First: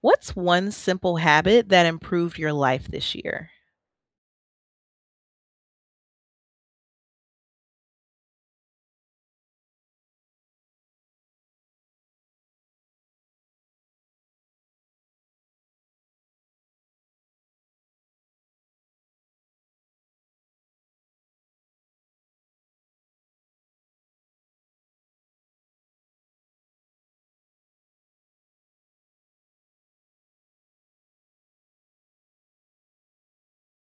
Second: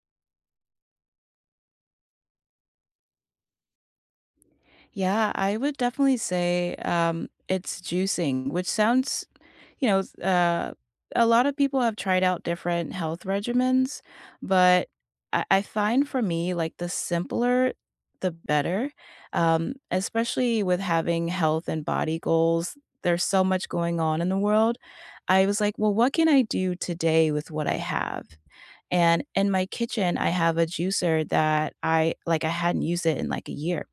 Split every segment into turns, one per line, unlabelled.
What's one simple habit that improved your life this year?
Yeah, I would definitely say it's juicing, which sounds, you know, s- uh, a lot of people have tried out different health regimens, but I find for me, like the simpler, the better, especially with having health and body goals. There's so much going on in the world. I was like, well, what can I do today with what I have? And in my kitchen, I have a juicer that I I hadn't used it in like a year.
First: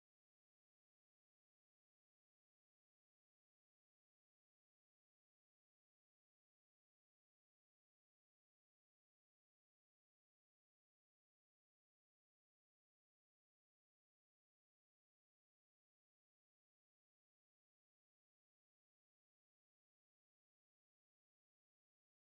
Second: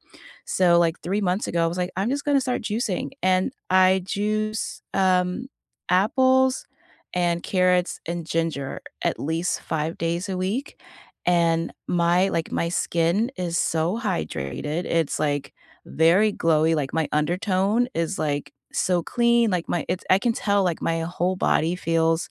So like 3 months ago, I was like, "I'm just gonna start juicing." And I juice, apples and carrots and ginger at least 5 days a week. And my skin is so hydrated. It's, like, very glowy, like, my undertone is, like, so clean, like, my it's I can tell, like, my whole body feels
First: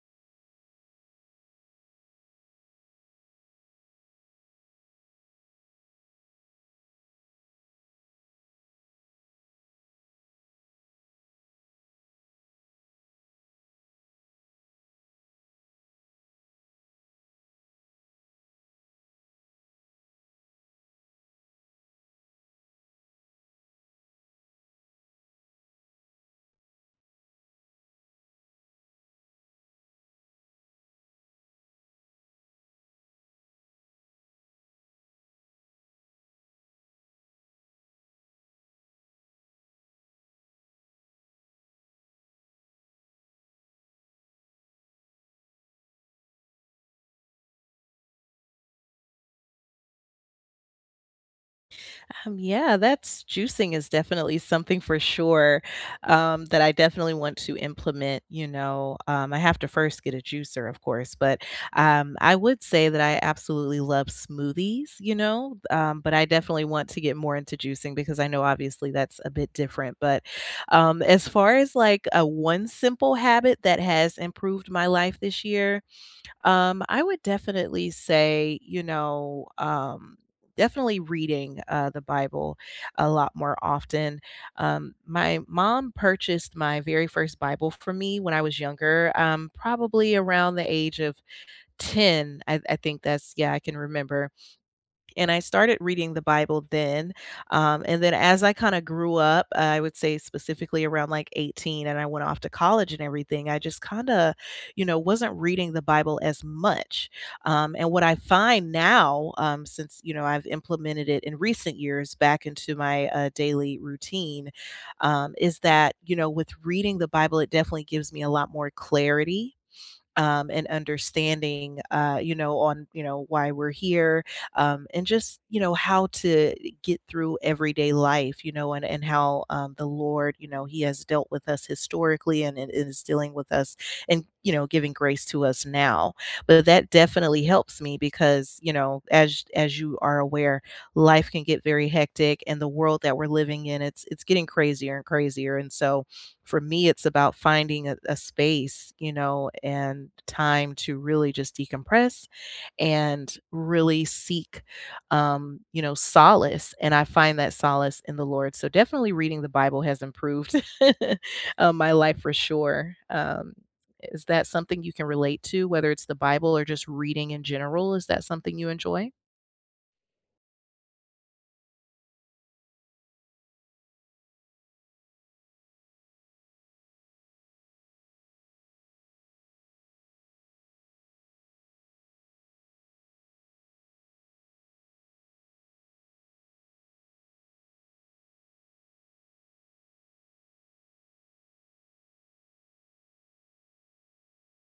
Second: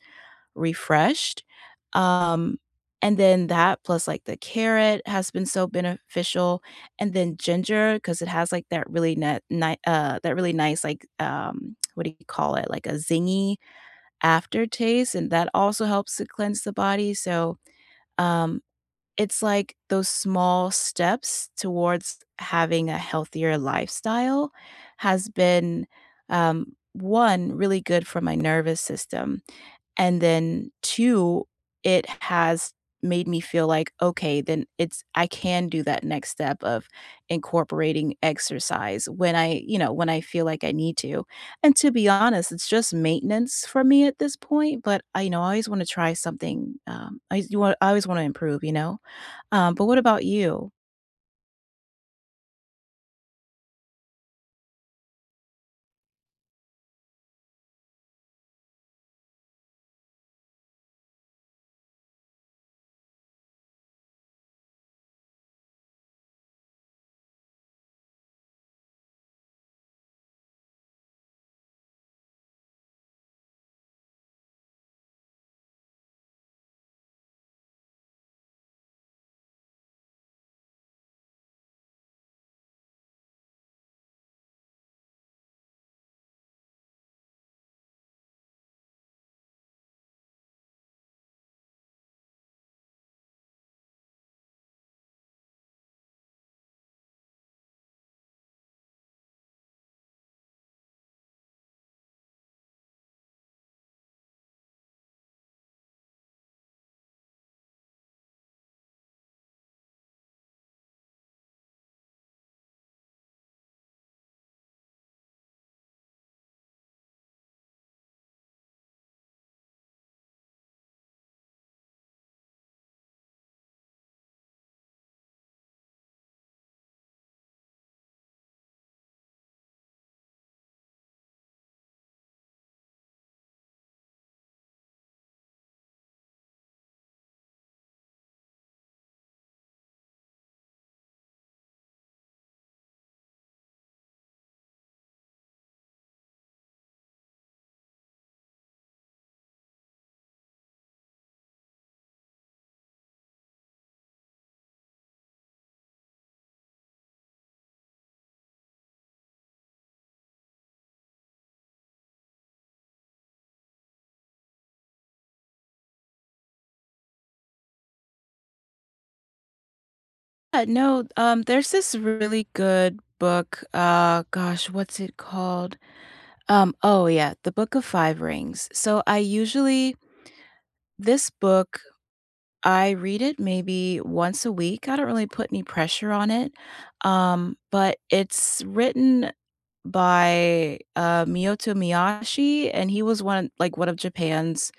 refreshed. Um, and then that plus like the carrot has been so beneficial, and then ginger because it has like that really nice like, what do you call it? Like a zingy aftertaste, and that also helps to cleanse the body, so, um, it's like those small steps towards having a healthier lifestyle has been 1, really good for my nervous system. And then 2, it has made me feel like, "Okay, then it's I can do that next step of incorporating exercise when when I feel like I need to." And to be honest, it's just maintenance for me at this point, but I always wanna try something, I just wa I always wanna improve, you know? But what about you?
Yeah, that's juicing is definitely something for sure that I definitely want to implement. You know, I have to first get a juicer, of course, but I would say that I absolutely love smoothies, you know, but I definitely want to get more into juicing because I know obviously that's a bit different. But as far as like a one simple habit that has improved my life this year, I would definitely say, you know, definitely reading the Bible a lot more often. My mom purchased my very first Bible for me when I was younger, probably around the age of 10. I think that's, yeah, I can remember, and I started reading the Bible then. And then as I kind of grew up, I would say specifically around like 18, and I went off to college and everything, I just kind of, you know, wasn't reading the Bible as much. And what I find now, since, you know, I've implemented it in recent years back into my daily routine, is that, you know, with reading the Bible, it definitely gives me a lot more clarity and understanding, you know, on you know why we're here, and just you know how to get through everyday life, you know, and how the Lord, you know, He has dealt with us historically and is dealing with us, and you know, giving grace to us now. But that definitely helps me because you know, as you are aware, life can get very hectic, and the world that we're living in, it's getting crazier and crazier, and so for me it's about finding a space you know and time to really just decompress and really seek you know solace, and I find that solace in the Lord. So definitely reading the Bible has improved my life for sure. Is that something you can relate to, whether it's the Bible or just reading in general? Is that something you enjoy?
No, there's this really good book, gosh, what's it called? Oh, yeah, The Book of Five Rings. So I usually This book, I read it maybe once a week. I don't really put any pressure on it, but it's written by Miyoto Miyashi, and he was one like one of Japan's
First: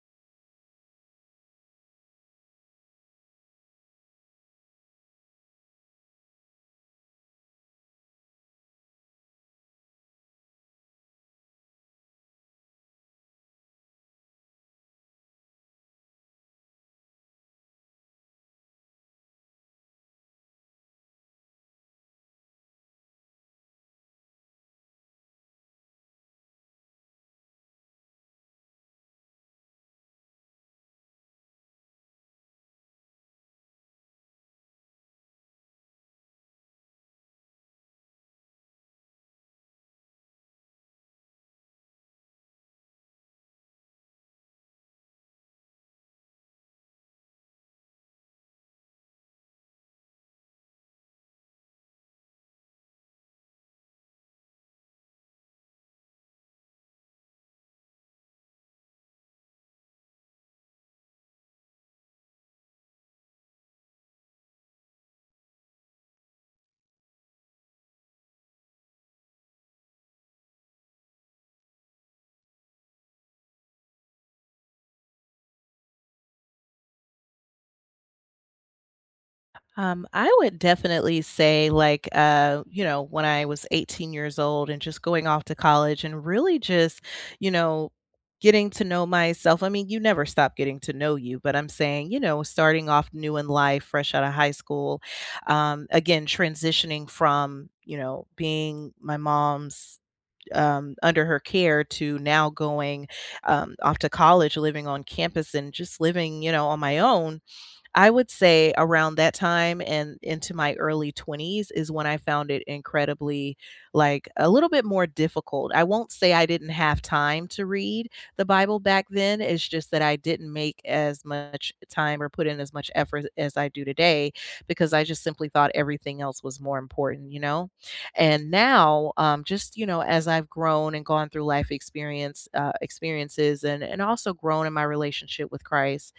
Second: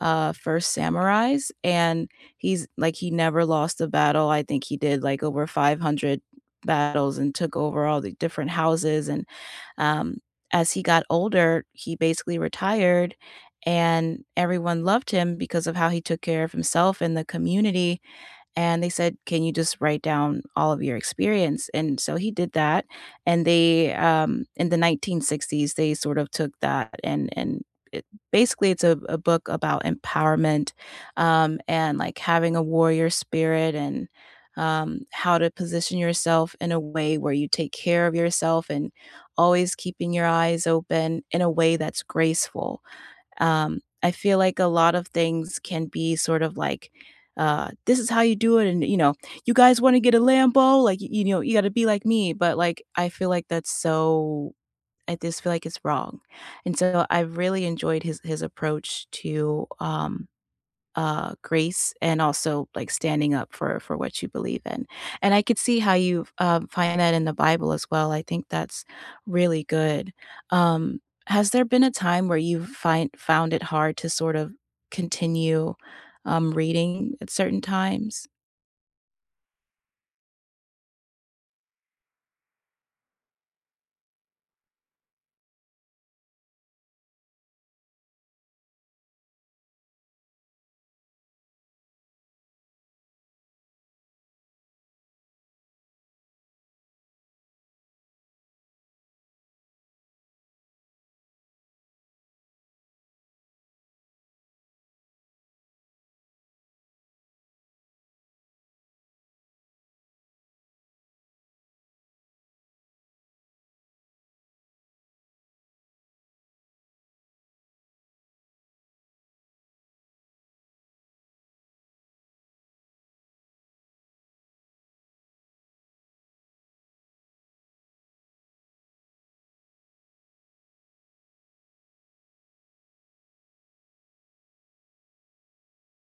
first samurais, and he never lost a battle. I think he did like over 500 battles and took over all the different houses. And um as he got older, he basically retired, and everyone loved him because of how he took care of himself and the community, and they said, "Can you just write down all of your experience?" And so he did that, and they, in the 1960s, they sort of took that and it, basically it's a book about empowerment, and like having a warrior spirit, and how to position yourself in a way where you take care of yourself and always keeping your eyes open in a way that's graceful. I feel like a lot of things can be sort of like, this is how you do it, and you know, you guys want to get a Lambo, like you know, you got to be like me. But like, I feel like that's so. I just feel like it's wrong, and so I really enjoyed his approach to grace and also like standing up for what you believe in. And I could see how you find that in the Bible as well. I think that's really good. Um, has there been a time where you find found it hard to sort of continue reading at certain times?
I would definitely say like you know, when I was 18 years old and just going off to college and really just, you know, getting to know myself. I mean, you never stop getting to know you, but I'm saying, you know, starting off new in life, fresh out of high school, again, transitioning from, you know, being my mom's under her care to now going off to college, living on campus, and just living you know on my own. I would say around that time and into my early 20s is when I found it incredibly, like, a little bit more difficult. I won't say I didn't have time to read the Bible back then. It's just that I didn't make as much time or put in as much effort as I do today, because I just simply thought everything else was more important, you know? And now, just, you know, as I've grown and gone through life experience, experiences, and also grown in my relationship with Christ,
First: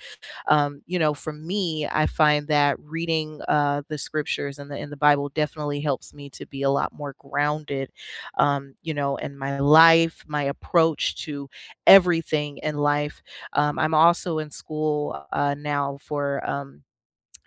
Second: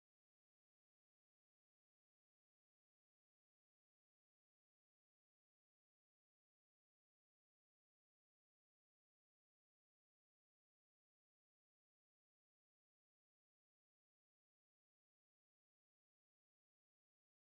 you know, for me, I find that reading the scriptures and the in the Bible definitely helps me to be a lot more grounded, you know, in my life, my approach to everything in life. I'm also in school now for.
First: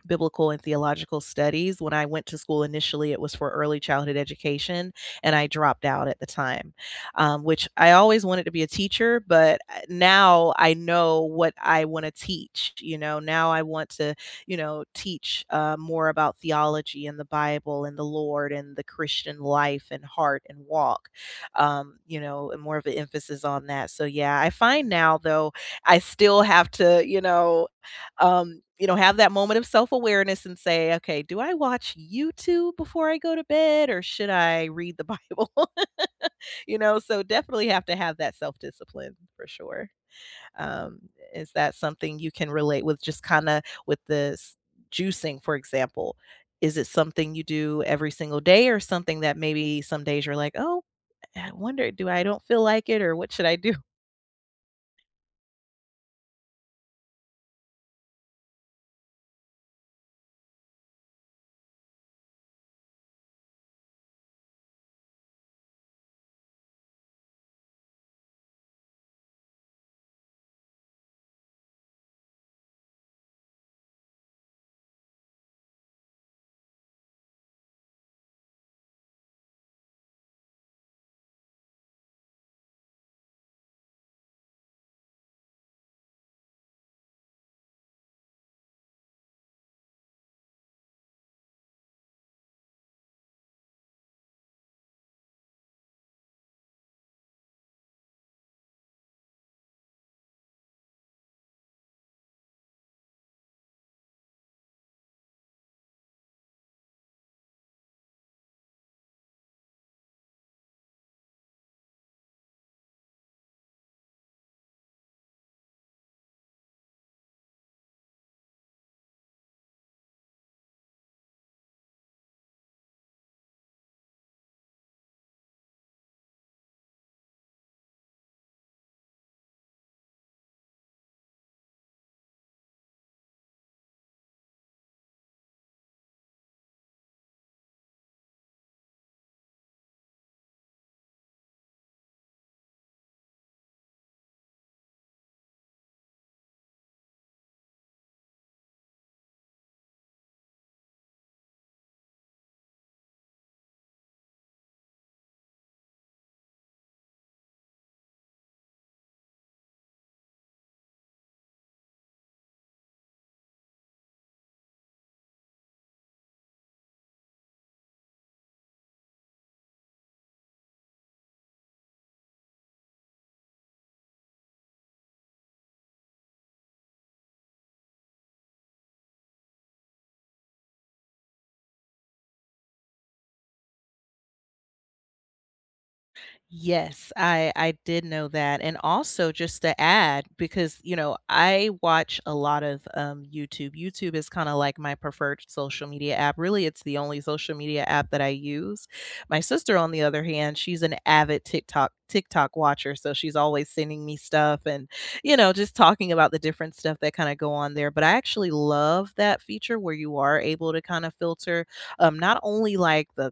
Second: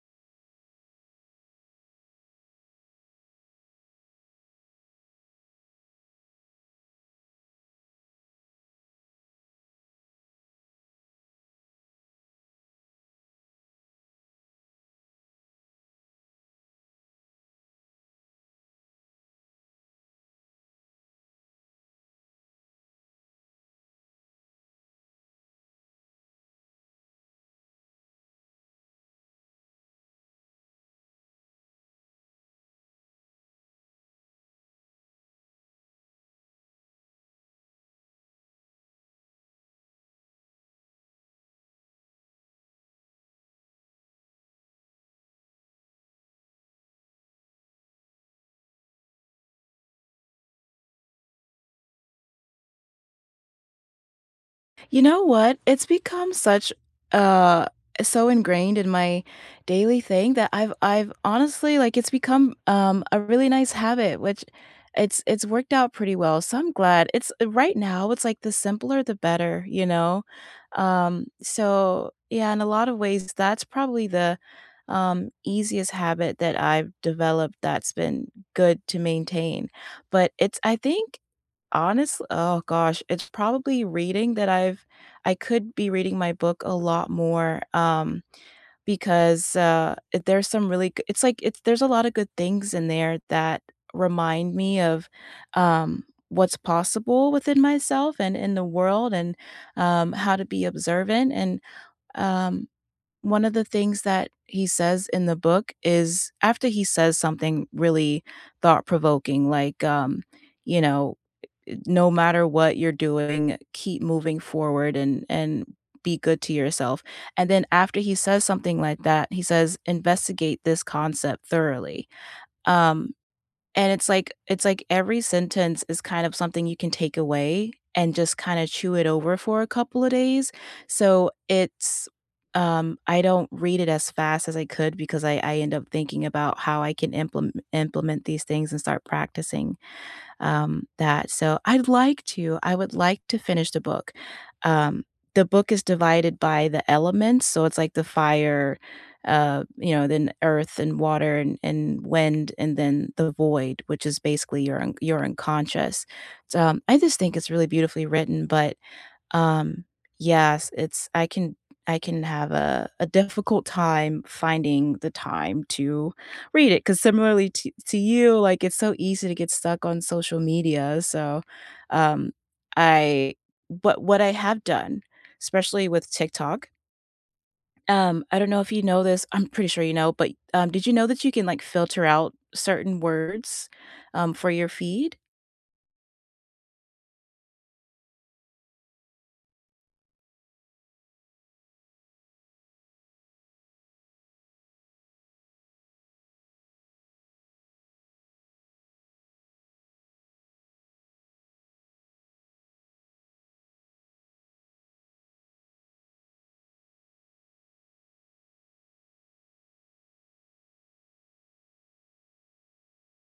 Biblical and theological studies. When I went to school initially, it was for early childhood education, and I dropped out at the time, which I always wanted to be a teacher, but now I know what I want to teach. You know, now I want to, you know, teach more about theology and the Bible and the Lord and the Christian life and heart and walk, you know, and more of an emphasis on that. So, yeah, I find now, though, I still have to, you know, have that moment of self-awareness and say, "Okay, do I watch YouTube before I go to bed or should I read the Bible?" You know, so definitely have to have that self-discipline for sure. Um, is that something you can relate with, just kinda with this juicing, for example? Is it something you do every single day or something that maybe some days you're like, "Oh, I wonder do I don't feel like it or what should I do?"
You know what? It's become such uh so ingrained in my daily thing that I've honestly like it's become a really nice habit, which it's worked out pretty well. So I'm glad. It's right now it's like the simpler the better, you know? So yeah, in a lot of ways that's probably the easiest habit that I've developed that's been good to maintain. But it's I think honestly oh gosh, it's probably reading that I could be reading my book a lot more, because, it- there's some really g it's like it's there's a lot of good things in there that remind me of, um, what's possible within myself and in the world, and, how to be observant, and, um, one of the things that he says in the book is after he says something really thought-provoking, like, you know, no matter what you're doing, keep moving forward and be good to yourself. And then after he says something like that, he says, investigate this concept thoroughly. Um, and it's like every sentence is kind of something you can take away and just kind of chew it over for a couple of days. So it's I don't read it as fast as I could because I end up thinking about how I can implement these things and start practicing that, so I would like to finish the book. Um, the book is divided by the elements, so it's like the fire, you know, then earth and water, and wind, and then the void, which is basically your unconscious. So, I just think it's really beautifully written, but um, yes, it's I can have a difficult time finding the time to read it. Cause similarly to you, like, it's so easy to get stuck on social media, so, um, I but what I have done, especially with TikTok, I don't know if you know this, I'm pretty sure you know, but, did you know that you can, like, filter out certain words, for your feed?
Yes, I did know that, and also just to add, because you know I watch a lot of YouTube. YouTube is kind of like my preferred social media app. Really, it's the only social media app that I use. My sister, on the other hand, she's an avid TikTok watcher, so she's always sending me stuff and you know just talking about the different stuff that kind of go on there. But I actually love that feature where you are able to kind of filter not only like the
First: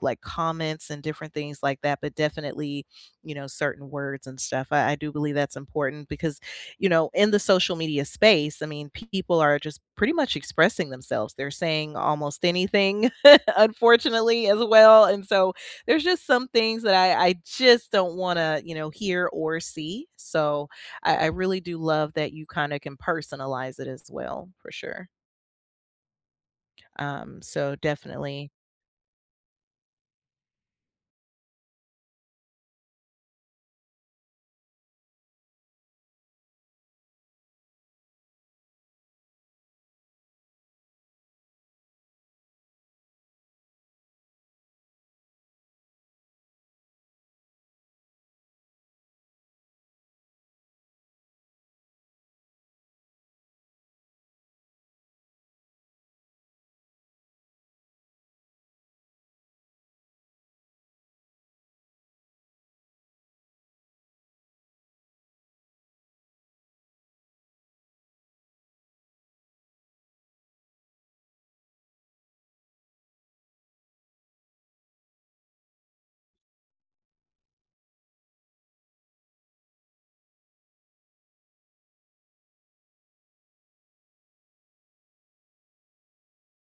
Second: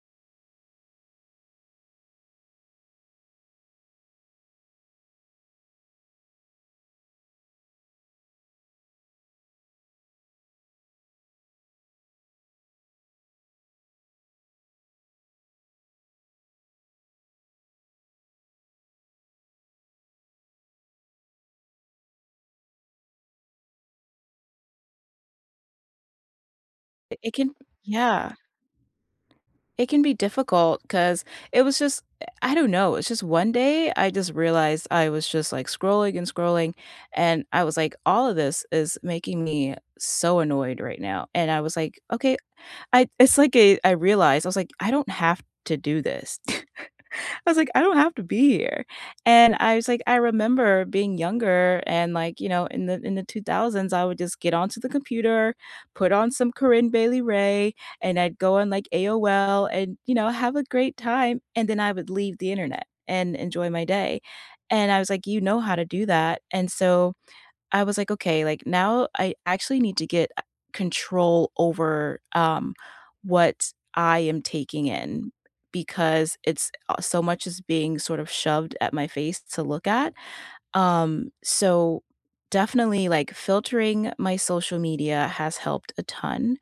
like comments and different things like that, but definitely, you know, certain words and stuff. I do believe that's important because, you know, in the social media space, I mean, people are just pretty much expressing themselves. They're saying almost anything, unfortunately, as well. And so there's just some things that I just don't want to, you know, hear or see. So I really do love that you kind of can personalize it as well, for sure.
It can
So
yeah.
definitely.
It can be difficult because it was just I don't know, it's just one day I just realized I was just, like, scrolling and scrolling, and I was like, "All of this is making me so annoyed right now," and I was like, "Okay." I realized, I was like, "I don't have to do this." I was like, "I don't have to be here." And I was like, I remember being younger and like, you know, in the 2000s, I would just get onto the computer, put on some Corinne Bailey Rae, and I'd go on like AOL and, you know, have a great time, and then I would leave the internet and enjoy my day. And I was like, "You know how to do that." And so I was like, "Okay, like, now I actually need to get control over, what I am taking in because it's, so much is being sort of shoved at my face to look at." So definitely, like, filtering my social media has helped a ton,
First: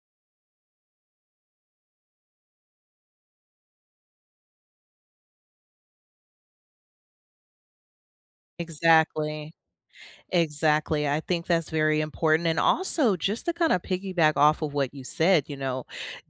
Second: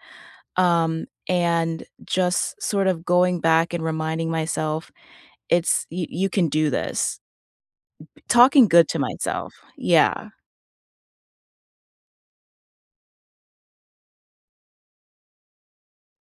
and just sort of going back and reminding myself, "It's you can do this." Talking good to
Exactly.
myself. Yeah.
Exactly. I think that's very important. And also, just to kind of piggyback off of what you said, you know,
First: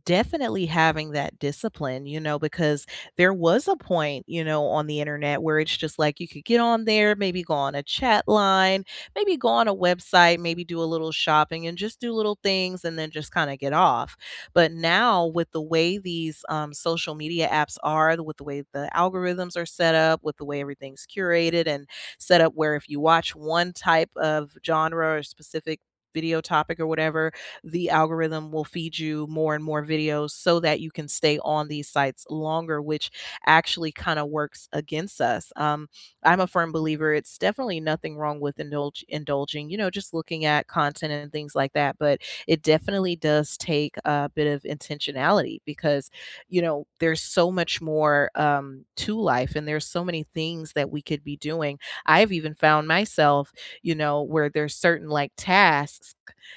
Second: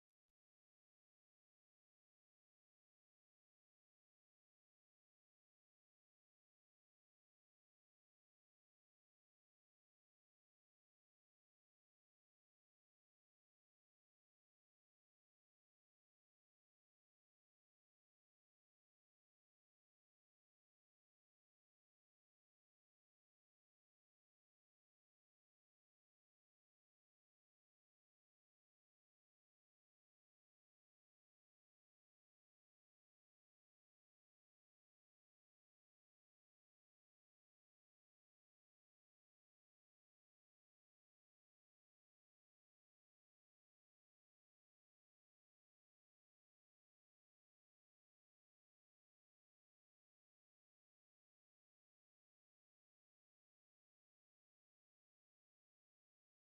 definitely having that discipline, you know, because there was a point, you know, on the internet where it's just like you could get on there, maybe go on a chat line, maybe go on a website, maybe do a little shopping and just do little things and then just kind of get off. But now, with the way these social media apps are, with the way the algorithms are set up, with the way everything's curated and set up where if you watch one type of genre or specific video topic or whatever, the algorithm will feed you more and more videos so that you can stay on these sites longer, which actually kind of works against us. I'm a firm believer it's definitely nothing wrong with indulging, you know, just looking at content and things like that, but it definitely does take a bit of intentionality because, you know, there's so much more to life, and there's so many things that we could be doing. I've even found myself, you know, where there's certain like tasks,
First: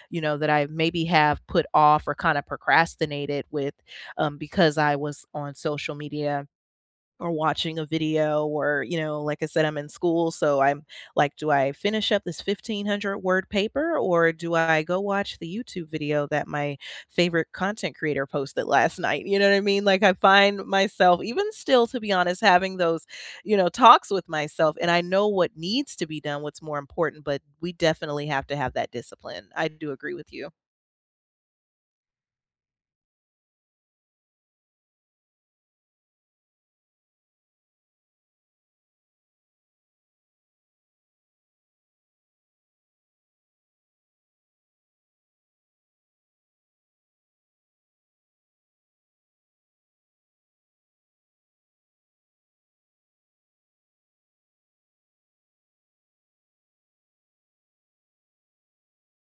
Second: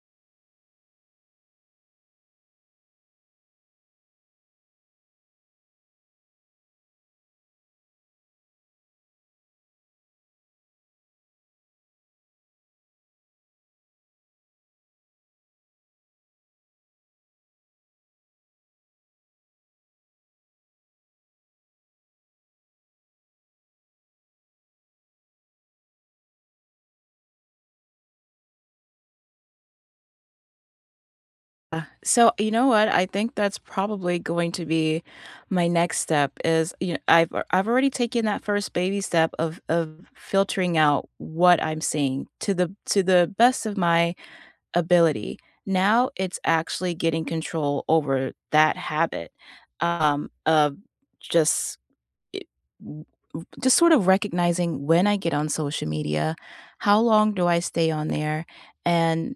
you know, that I maybe have put off or kind of procrastinated with because I was on social media or watching a video or, you know, like I said, I'm in school, so I'm like, do I finish up this 1,500 word paper or do I go watch the YouTube video that my favorite content creator posted last night? You know what I mean? Like I find myself even still to be honest having those, you know, talks with myself, and I know what needs to be done, what's more important, but we definitely have to have that discipline. I do agree with you.
So, you know what? I think that's probably going to be my next step is, you know, I've already taken that first baby step of filtering out what I'm seeing to the best of my ability. Now it's actually getting control over that habit of just it- w- w- just sort of recognizing when I get on social media, how long do I stay on there? And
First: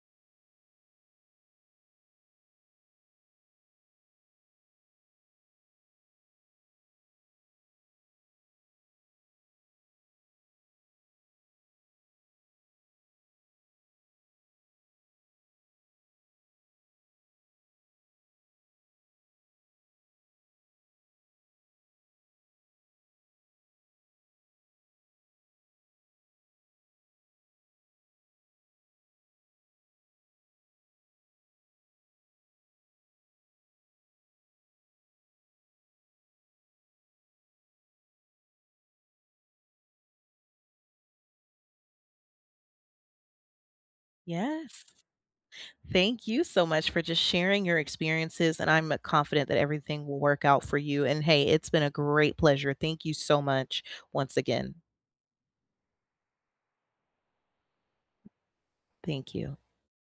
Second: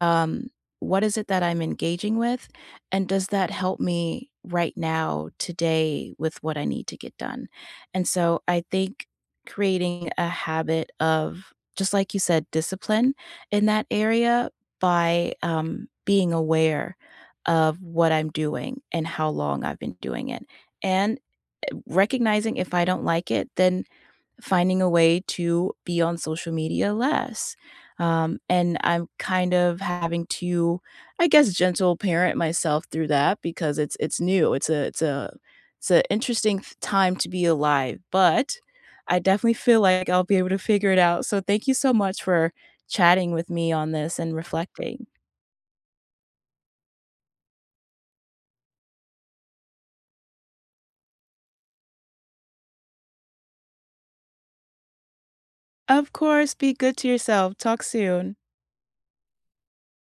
um, what is it that I'm engaging with? And does that help me right now, today, with what I need to get done? And so I think creating a habit of, just like you said, discipline in that area by being aware of what I'm doing and how long I've been doing it. And recognizing if I don't like it, then finding a way to be on social media less. And I'm kind of having to, I guess, gentle parent myself through that because it's new. It's a it's an interesting time to be alive, but I definitely feel like I'll be able to figure it out. So thank you so much for chatting with me on this and
Yes.
reflecting.
Thank you so much for just sharing your experiences, and I'm confident that everything will work out for you. And hey, it's been a great pleasure. Thank you so much once again.
Of course, be good to yourself. Talk soon.
Thank you.